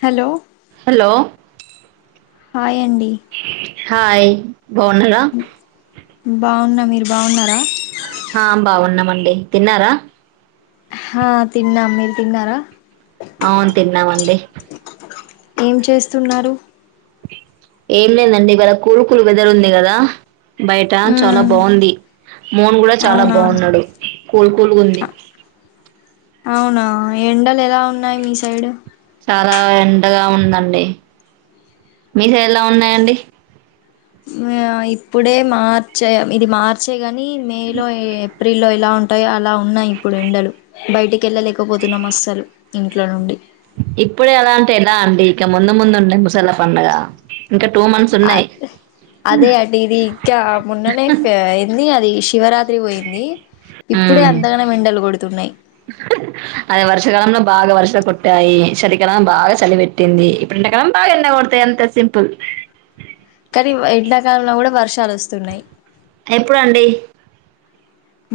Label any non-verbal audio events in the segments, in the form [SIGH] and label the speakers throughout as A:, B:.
A: Hello
B: hello
A: హాయ్ండి
B: hi బాగున్నార
A: బాగున్న మీరు బాగున్నారా
B: ఆ బాగున్నామండి తిన్నారా
A: ఆ తిన్నాం మీరు తిన్నారా
B: అవును తిన్నావండి
A: ఏం చేస్తున్నారు
B: ఏం లేదండి ఇవాళ కూలుకులు వేద్దరు ఉంది కదా. బయట చాలా
A: మ్మ్
B: బాగుంది మోన్ కూడ్ చాలా
A: అవునా
B: బాగున్నాడు కూల్ కూల్ గుంది
A: అవునా ఎండలు ఎలా ఉన్నాయి మీ సైడ్
B: చాలా ఎండగా ఉందండి మీ సైడ్లా ఉన్నాయంండి
A: ఆ ఇప్పుడే మార్చ ఇది మార్చ కా కానీ మే లో ఏప్రిల్ లో ఇలా ఉం టయో అలా ఉన్నాయి ఇప్పుడు ఎండలు బయటికి వెళ్ళలేకపోతున్నాం అస్సలు ఇంట్లో నుండి.
B: ఇప్పుడే ఎలా అంటే ఎలా అండి ఇక ముందు ముందు ఉండే ముసాల పడుగ.
A: అ అదే అటిదికా మన్ననే ఏంది అది శివరాత్రి పోయింది ఇప్పుడే
B: ఉమ్
A: అంతగానం ఎండలు కొడుతున్నాయి
B: అదిే వర్షకాలంంలో బాగా వర్ష కొట్టాయి సలికాలం బాగా శలి పెెట్టింది. ఇప్పుడు ఎండాకాలం బాగా ఎండ కొడతాయి అంత సింపుల్.
A: కానీ ఎండాకాలంలో కూడా వర్షాలు వస్తున్నాయి.
B: ఎప్పుడు అండి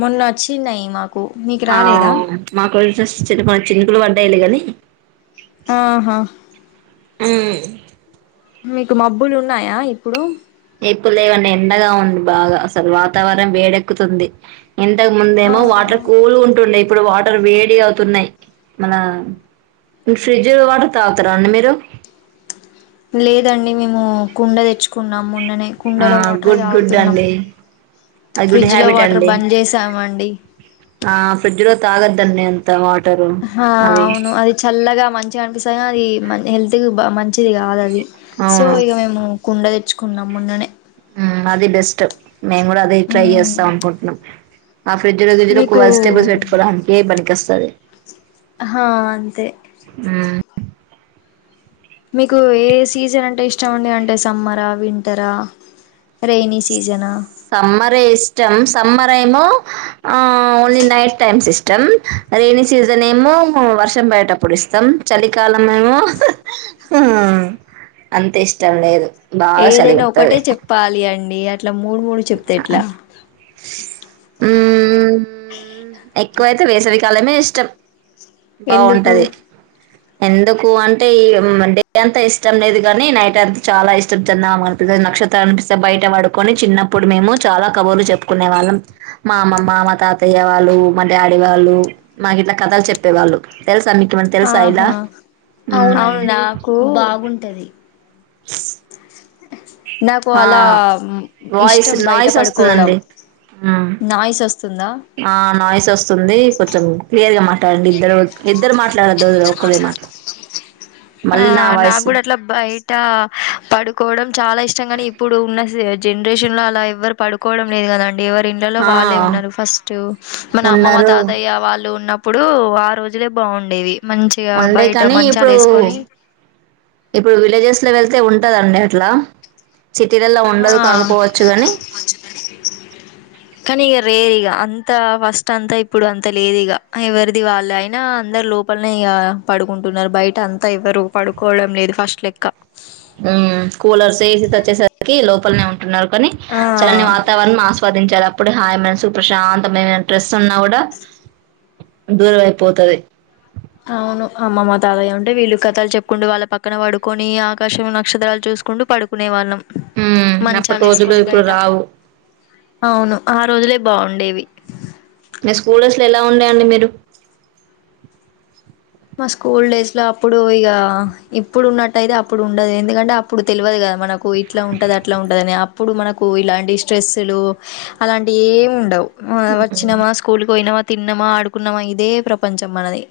A: మొన్న వచ్చింనై మా
B: ఆ మాకు కొంచం చిన్న పాటి చినుకులు ప డైలే కాని
A: ఆహా
B: ఉమ్
A: మీకు మబ్బులు ఉన్నాయా ఇప్పుడు
B: ఇప్పుడు లేవు అండి ఎండగా ఉంది బాగా అసలు వాతావరణం వేడెక్కుతుంది ఇంతకు ముందేమో
A: అవునా
B: వాటర్ కూల్ ఉంటుండే ఇప్పుడు వాటర్ వేడి అవుతున్నాయి ఉమ్ మీకు ఫ్రిడ్జ్ లో వాటర్ తాగుతారా అండి మీరు
A: లేదండి మేము కుండ తెచ్చుకు కున్నాం మొన్ననే
B: ఆ
A: కుండలో వాటరే
B: గుడ్ గుడ్
A: తాగుతున్నాం
B: అండి అది గుడ్
A: ఫ్రిడ్జ్ లో
B: హ్యాబిట్
A: వాటర్
B: అండి
A: బంద్ చేసాము అండి
B: ఆ ఫ్రిడ్జ్ లో తాగద్దండి అంత వాటరు
A: ఆ
B: అవి
A: అవును అది చల్లగా మంచిగా అనిపిస్తాయి అది హెల్త్ కి బాగ మంచిది కాదు అది సో
B: అవును
A: ఇక మేము కుండ తెచ్చు తేచ్చుకున్నాం మొన్ననే
B: అది బెస్ట్ మేము కూడా అదే ట్రై
A: మ్మ్.
B: చేస్తాం అనుకుంటున్నాం ఆ ఫ్రిడ్జ్లో గిజ్జులో
A: మీకు
B: వెజిటేబుల్స్ పెట్టుకోడానికె పనికి వస్తది
A: హా అంతే
B: హ్మ్
A: మీకు ఏ సీజన్ అంటే ఇష్టం అండి అంటే సమ్మర్ రా వింటార్ రా
B: సమ్మరే ఇష్టం సమ్మర్ ఏమో ఆ ఓన్లీ నైట్ టైమ్స్ ఇష్టం రైనీ సీజన్ ఏమో వర్షం పడేటప్పుడు ఇష్టం చలికాలం ఏమో హ హ అంత ఇష్టం లేదు బాగా చలి
A: ఏదైనా ఒకటే
B: పెడతది
A: చెప్పాలి అండి అ ఇట్లా మూడు మూడు చెప్తే ఏట్లా
B: ఉమ్ ఉ ఎక్కువ అయితే వేసవి కాలమే ఇష్టం
A: ఎందుకు
B: బాగుంటది ఎందుకు అంటే ఈ అంటే డే అంతా ఇష్టం లేదు కాని నైట్ అంత చాలా ఇష్టం చందామమ కనిపిస్తది నక్షత్రలు కనిపిస్తయి బయట పడుకొని చిన్నప్పుడు మేము చాలా కబుర్లు చెప్పుకునే వాళ్ళం మా అమ్మమ్మ మా తాతయ్య వాళ్లు మా డాడీ వాళ్ళు మాకు ఇట్లా కథలు చెప్పేవాళ్ళు తెలుస్
A: ఆహా అవును
B: మ్మ్.
A: అవును నాకు బాగుంటది
B: ఎస్
A: [INAUDIBLE] నాకు అలా
B: వాయిస్
A: ఇష్టం బయట
B: నాయిస్
A: పడుకోవడం
B: వస్తుందండి మ్మ్.
A: నాయిస్ వస్తు
B: ఆ నాయిస్ వస్తుంది కొంచెం క్లియర్ గా మల్లి అండి ఇద్దరు ఇద్దరు మాట్లాడద్దు ఒకరే మాట్ల
A: ఆ నాకూడా అట్లా బయట పడు పకోవడం చాలా ఇష్టం గాని ఇప్పుడు ఉన్న జనరేషన్ లో అలా ఎవరు పడుకోవడం లేదు కదాండి ఎవరు ఇండ్ల లో
B: ఆ
A: వాళ్ళే ఉన్నారు ఫస్ట్ మన అమ్మమ్మ
B: ఉన్నారు
A: తాతయ్య వాళ్ళు ఉన్న ఇప్పుడు ఆ రోజులే బాగుండేవి మంచిగా
B: ఉండే
A: బయట
B: కాని
A: మంచాలు
B: ఇప్పుడు
A: వేసుకొని
B: ఇప్పుడు విలేజెస్ లో వెళ్ అయితే ఉంటదండి అట్లా సిటీలలో ఉండదు
A: ఆ
B: కాకపోవచ్చు గాని
A: లేదు ఇగ అంత ఫస్ట్ అంత ఇప్పుడు అంతా లేదు ఇక ఎవరిది వాళ్ళు అయినా అందరు లోపలనే ఇక పడుకుంటున్నారు బయట అంతా ఎవరు పడుకోవడం లేదు ఫస్ట్ లెక్క
B: ఉమ్ కూలర్స్ ఏసి తెచ్చేసరికి లోపలనే ఉంట పడుకుంటున్నారు కానీ
A: ఆ
B: చల్లని వాతావరణం ఆస్వాదించడం అప్పుడే హాయ్ మనసు ప్రశాంతమైన ట్రే ఉన్న కూడా దూరం అయిపోతది
A: అవును అమ్మమ్మ తాతయ్య ఉంటే వీళ్ళు కథలు చెప్పుకుంటూ వాళ్ళ పక్కన పడుకొని ఆకాశం నక్షత్రాలు చూసుకుంటూ పడుకునే వాళ్ళం
B: ఊమ్ అప్పటి
A: మంచాలు
B: రోజులు
A: వేసుకొని
B: ఇప్పుడు
A: బయట
B: రావు
A: అవును ఆ రోజులే బాగుండేవి
B: మీ స్కూల్ డేస్ ఎలా ఉండేయండి మీరు
A: మా స్కూల్ డేస్ లో అప్పుడు ఇక ఇప్పుడు ఉన్నట్టయితే అప్పుడు ఉండదు ఎందుకంటే అప్పుడు తెలవదు కదా మనకు మనకు ఇట్లా ఉంటది అట్లా ఉంటాదని అప్పుడు మనకు ఇలాంటి స్ట్రెస్సులు అలాంటివి ఏమి ఉండవు వచ్చినామా స్కూల్కి పోయినమా తిన్నమా ఆడుకున్నమా ఇదే ప్రపంచం మనది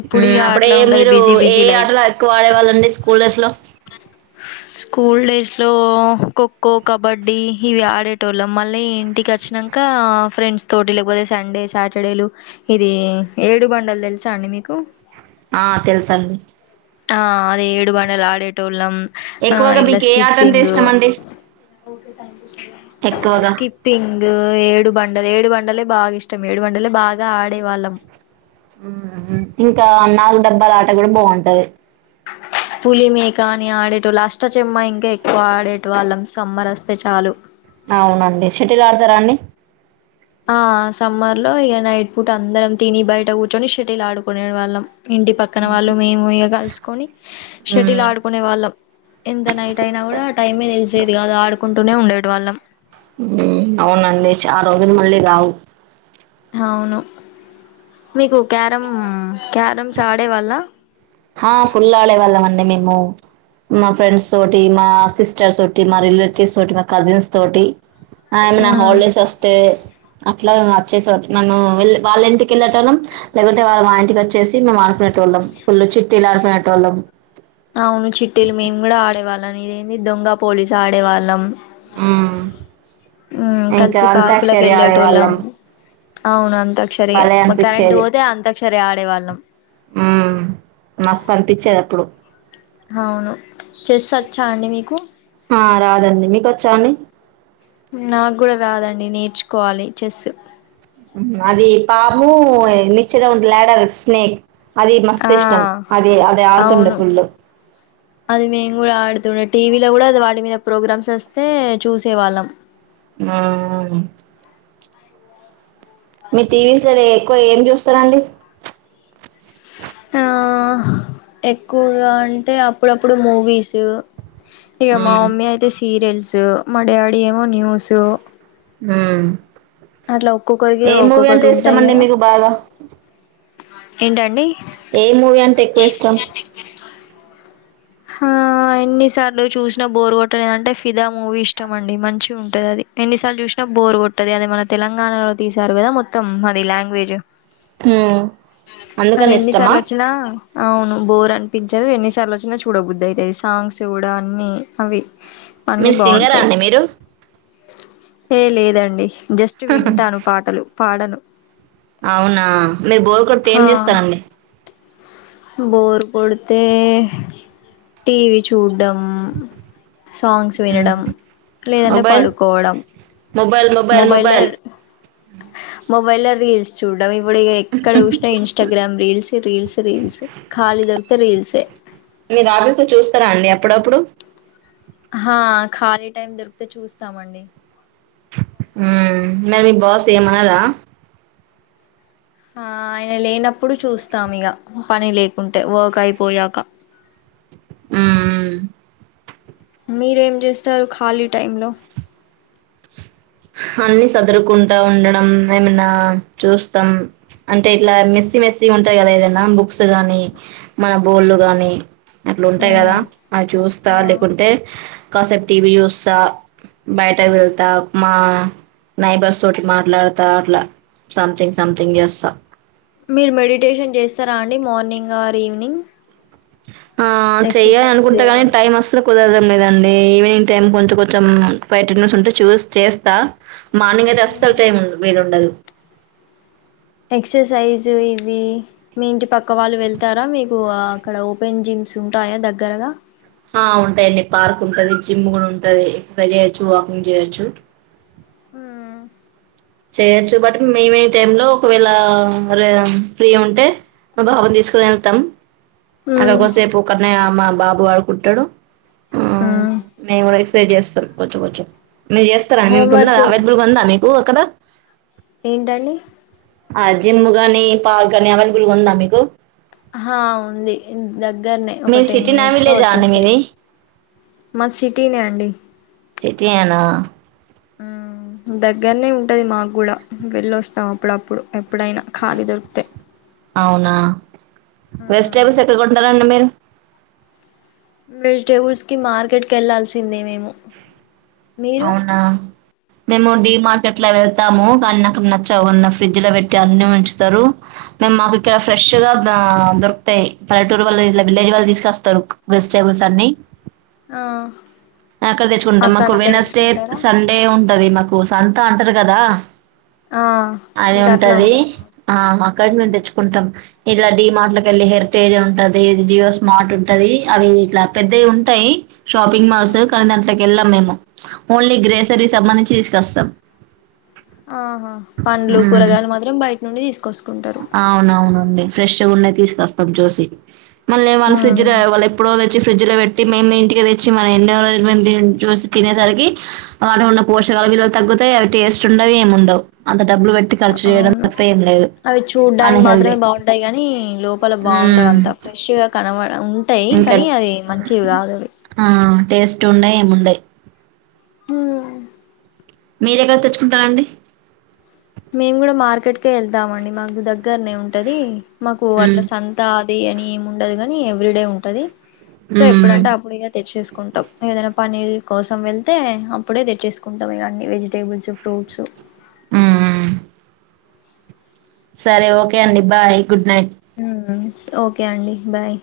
A: ఇప్పుడు
B: ఉమ్
A: ఇక
B: అప్పుడే
A: అట్లా ఉండదు
B: మీరు
A: బిజీ
B: ఏ
A: బిజీ లైఫ్
B: ఆటలు ఎక్కువ ఆడేవాళ్ళండి స్కూల్ డేస్ లో
A: స్కూల్ డేస్ లో ఖోఖో కబడ్డీ ఇవి ఆడేటోళ్ళం మళ్ళీ ఇంటికి వచ్చినాక ఫ్రెండ్స్ తోటి లేకపోతే సండే సాటర్డేలు ఇది ఏడు బండలు తెలుసా అండి మీకు మీకు
B: ఆ తెలుసండి
A: ఆ అదే ఏడు బండలు ఆడేటోల్లం
B: ఎక్కువగా మీకు ఏ ఆట అంటే ఇష్టమండి ఎక్కువగా
A: స్కిప్పింగూ ఏడు బండలు ఏడు బండలే బాగా ఇష్టం ఏడు బండలే బాగా ఆడేవాళ్ళం
B: ఉమ్ ఇంకా నాలుగు డబ్బాల ఆట కూడా బావుంటది
A: పులి మేక అని ఆడేటొ ళ్ళు అష్ట చెమ్మా ఇంకా ఎక్కువ ఆడేటి వాళ్ళం సమ్మర్ వస్తే చాలు
B: అవునండి షెటిల్ ఆడతారా అండి
A: ఆ సమ్మర్ లో ఇక నైట్ పూట అందరం తిని బయట కూర్చొని షటిల్ ఆడుకునే వాళ్ళం. ఇంటి పక్కన వాళ్ళు మేము ఇ కలుసుకొని షటిల్ ఆడుకునే వాళ్ళం ఎంత నైట్ అయినా కూడా ఆ టైమే తెలిసేది కాదు ఆడుకుంటూనే ఉం వాళ్ళం
B: అవునండి చాల రోజులు మళ్ళీ రావు
A: అవును మీకు క్యారమ్ క్యారమ్స్ ఆడే వాళ్ళ
B: ఆ ఫుల్ ఆడే వాళ్ళం అండి మేము మా ఫ్రెండ్స్ తోటి మా సిస్టర్స్ తోటి మా రిలేటివ్స్ తోటి మా కజిన్స్ తోటి ఏమన్న
A: ఉమ్
B: హాలిడేస్ వస్తే అట్లా వచ్చేసి నన్ను వె వాళ్ళ ఇంటికి వెళ్ళేటొలం లేకుంటే వాళ్ళు మా ఇంటికి వచ్చేసి మేము ఆడుకునే టోళ్ళం ఫుల్ చి తినార్ పెటోలం
A: అవును చిట్టేలు మేము గుడా ఆడేవాళ్ళం ఇదేంది దొంగ పోలీసు ఆడేవాళ్ళం
B: ఉ
A: ఉమ్
B: ఇంకా
A: కలిసి
B: అంతక్షరి ఆడే వాళ్ళం
A: అవున అంతక్షరి మ కరెంట్ పోతే అంతాక్షరి ఆడే వాళ్ళం
B: హుమ్ మస్తు అనిపిచేది అప్పుడు
A: అవును చెస్ వచ్చా అండి మీకు
B: ఆ రాదండి మీకొచ్చా అండి
A: డి నేర్చుకోవాలి చెస్
B: అది పాము నిచ్చన ఉన్ లాడర్ స్నేక్ అది మస్త్
A: ఆ
B: ఇష్టం అదే అది ఆడుతుండే
A: అవును
B: ఫుల్
A: అది మేము కూడా ఆడుతుండే టీవీలో గుడా అది వాటి మీద ప్రోగ్రామ్స్ వస్తే చూసే వాళ్ళం
B: హుమ్ మి టీవీస్ లనే ఎక్కువ ఏం చూస్తరండి
A: ఆ ఎక్కువగా అంటే అప్పుడప్పుడు మూవీస్ ఇగా మా
B: మ్మ్
A: మమ్మీ అయితే సీ సీరియల్స్ మా డాడీ ఏమో న్యూస్
B: హుమ్
A: అట్లా ఒక్కొక్కరికి
B: ఏ మూవీ
A: ఒక్కొక్కటి
B: అంటే
A: ఉంటాయి
B: ఇష్టమండి
A: కదా
B: మీకు బాగా
A: ఏంటండి
B: ఏ ఏ మూవీ అంటే ఎక్కువ ఇష్టం
A: హ ఎన్నిసార్లు చూసినా బోరు కొట్టలేదంటే ఫిదా మూవీ ఇష్టం అండి మంచిగ్ ఉంటది అది ఎన్నిసార్లు చూసినా బోరు కొట్టది. అది మన తెలంగాణలో తీసారు కదా మొత్తం అది లాంగ్వేజ్
B: హు
A: అది
B: అందుకని ఇష్టమా
A: ఎన్నిసార్లు వచ్చినా అవును బోర్ అనిపించదు ఎన్నిసార్లు వచ్చినా చూ చూడబుద్దయితది సాంగ్స్ గుడా అన్నీ అవి
B: మీ
A: అన్నీ
B: సింగరా
A: బాగుంటాయి
B: అండి మీరు
A: ఏ లేదండి జస్ట్ వింటాను పాటలు పాడను
B: అవునా మీరు బోర్ కొడితే ఏం చేస్తారండి.
A: బోర్ కోడుతే టీవీ చూడ్ డం సాంగ్స్
B: మ్మ్
A: వినడం లేదంటే
B: మొబైల్
A: పడుకోవడం
B: మొబైల్ మొబైల్ మొబైల్
A: మొబైలర్ మొబైలర్ రీల్స్ చూడడం ఇప్పుడిగా ఏక్కడ చూసిన ఇన్స్టాగ్రామ్ రీల్స్ రీల్స్ రీల్స్ ఖాళీ దొరికితే రీల్సే
B: మీరు ఆఫీస్ లో చూస్తారా అండి అప్పుడప్పుడు
A: హా ఖాళీ టైం దొరికితే చూస్తామండి.
B: మరి మీ బాస్ ఏం ఆనారా
A: హా ఆయన లేనప్పుడు చూస్తాం ఇగా పని లేకుంటే వర్క్ అయిపోయాక
B: హ్
A: మీరేం జేస్తారు ఖాళీ టైమ్ లో
B: అన్ని సదురుకుంటా ఉండడం. ఏమన్న చూస్తాం. అంటే ఇట్లా మెస్సి మెస్సి ఉంటాయి. గాదా ఏదన్న బుక్స్ గాని మన బోళ్ళు గాని అట్ల ఉంటాయి కదా
A: ఉమ్
B: అది చూస్తా
A: ఆ
B: లేకుంటే కాసెపు టీవీ జూస్తా బయటకి వెళ్తా మా నైబర్స్ తోటి మాట్లాడతా అట్లా సంథింగ్ సంథింగ్ చేస్తా
A: మీరు మెడిటేషన్ చేస్తారా అండి మార్నింగ్ ఆర్ ఈవినింగ్
B: ఆ చెయ్యాలి
A: ఎక్సర్సైజ్
B: అనుకుంట గానీ టైం అస్సలు కుదరం లేదాం అండి ఈవినింగ్ టైమ్ కొంచెం కొంచెం [UNINTELLIGIBLE] ఉంటే చూస్ చేస్తా మార్నింగ్ అయితే
A: మ్మ్
B: అస్థల్ టైం వీలుం డదు
A: ఎక్సర్సైజ్ ఇవి మీ ఇంటి పక్క వాళ్ళు వెళ్తారా మీకు అక్కడ ఓపెన్ జిమ్స్ ఉంటాయా దగ్గరగా
B: ఆ ఉంటాయిండి పార్క్ ఉంటది. జిమ్ కూడా ఉంటది. ఎక్సర్సైజ్ చేయొచ్చు వాకింగ్ చేయొచ్చు.
A: హా
B: చేయొచ్చు. బట్ మేము ఈవినింగ్ టైమ్ లో ఒకవేళ ఫ్రీ ఉంటే మా బాబు ని తీసుకోని ఏళ్తాం. అక్కడికి వోస్తే చెప్పు కాడ్ నే మా బాబు ఆడుకుంటాడు. హ్ మేము కూడా ఎక్సర్సైజ్ చేస్తాం కొంచెం కోంచెం మీరు జెస్తార ఆండీ. మీకు ఉన్నదా
A: హోంవర్క్
B: అవైల్బ్లూ గా ఉందా మీకు కు ఎక్కడ
A: ఏంటండి
B: ఆ జిమ్ గాని పార్క్ గాని అవైలబుల్ గా ఉందా మీకు
A: ఆ హా ఉంది దగ్గరన్నే ఒక
B: మీది
A: టెన్
B: సిటీనా
A: మినిట్స్ లో
B: విలేజా అండి
A: వచ్చేస్తాది
B: మీది
A: మాది సిటీనే అండి
B: సిటీయే నా
A: ఆ దగ్గరనే ఉంటది మాకు కూడా వెళ్ళొస్తాం అప్పుడప్పుడు ఎప్పుడైనా ఖాళీ దొరికితే
B: అవునా వెజిటబుల్స్ ఎక్కడ కొంటారండీ మీరు
A: వెజిటేబుల్స్ కి మార్కెట్ కి వెళ్లాాల్సిందే మేము మీరు
B: అవునా మేము డి మార్కెట్ లో వెళ్తాము కానీ నాకు నచ్చావ్ ఫ్రిడ్జ్ లో పెట్టి అన్ని ఉంచుతారు మేము మాకు ఇక్కడ ఫ్రెష్ గా దొరుకుతాయి పల్లెటూరు వాళ్ళ ఇట్ల విలేజ్ వాళ్ళ తీసుకస్తారు వెజిటేబుల్స్ అన్ని
A: ఆ
B: అక్కడ తెచ్చుకుంటాం
A: అక్క
B: మాకు వెనస్డే సండే ఉ అది మాకు సంత అంటారు కదా
A: ఆ
B: అది
A: మీకు అట్లా
B: ఉంటది
A: ఉంటదా
B: ఆ అక్కడికి మేము
A: ఉమ్
B: తెచ్చుకుంటాం ఇట్లా డి మార్ట్లక వెళ్ళలి హెరిటేజ్ ఉంటది జియో స్మార్ట్ ఉంటది అవి ఇట్లా పెద్దవి ఉంటాయి షాపింగ్ మాల్స్ కానీ దాంట్ల కి ఎల్లం మేమ్ ఓన్లీ గ్రేసరీ సంబంధించి తీసుకొస్తాం
A: ఆహా పండ్లు
B: మ్మ్
A: కూరగాయలు మాత్రం బయట నుండి తీకొచి
B: అవునవునండి ఫ్రెష్ గా ఉన్నాయి తీసుకొస్తాం చూసి మళ్ళ వాళ్ళ ఫ్రిడ్జ్
A: హ
B: వాళ్ళు ఎప్పుడు వచ్చి ఫ్రిడ్జ్ లో పెట్టి మే ఇంటికి తెచ్చి మన ఎన్నో రోజు మ చూసి తినేసరికి వాటి కి ఉన్న పోషకాలు విలువలు తగ్గుతాయి అవి టేస్ట్ ఉండవి ఏమిండవు అ డబ్బులు పెట్టి ఖర్చు చేయడం
A: అవును
B: తప్ప ఏం లేదు
A: అవి చూడ్డానికి మాత్రమే
B: అన్హెల్దీ
A: బాగుంటాయి కాగానీ లోపల
B: ఉమ్
A: బాగుండవుంతా ఫ్రెష్ గా కనవ ఉంటాయి
B: ఇంకా
A: కానీ అది మంచివి కాదు అవి
B: టేస్ట్ ఉండయి ఉండయి
A: హ
B: మీర ఎక్కడ తెచ్చుకుంటారండి
A: మేము కూడా మార్కెట్కే వెళ్తామ అండి మాకు దగ్గరనే ఉంటది మాకు
B: ఉమ్
A: అట్లా సంత అది అని ఏమి ఉండదు కాగాని ఎవ్రీ డే ఉంటది సో
B: ఉమ్
A: ఎప్పుడంటే అప్పుడు ఇక తెచ్చేసుకుంటాం ఏదైనా పన్నీర్ కోసం వెళ్తే అప్పుడే తెచ్చేసుకుంటాం ఇగా అన్నీ వెజిటేబుల్స్ ఫ్రూట్స్
B: ఆ సరే ఓకే అండి బాయ్ గుడ్ నైట్
A: ఆ ఓకే అండి బాయ్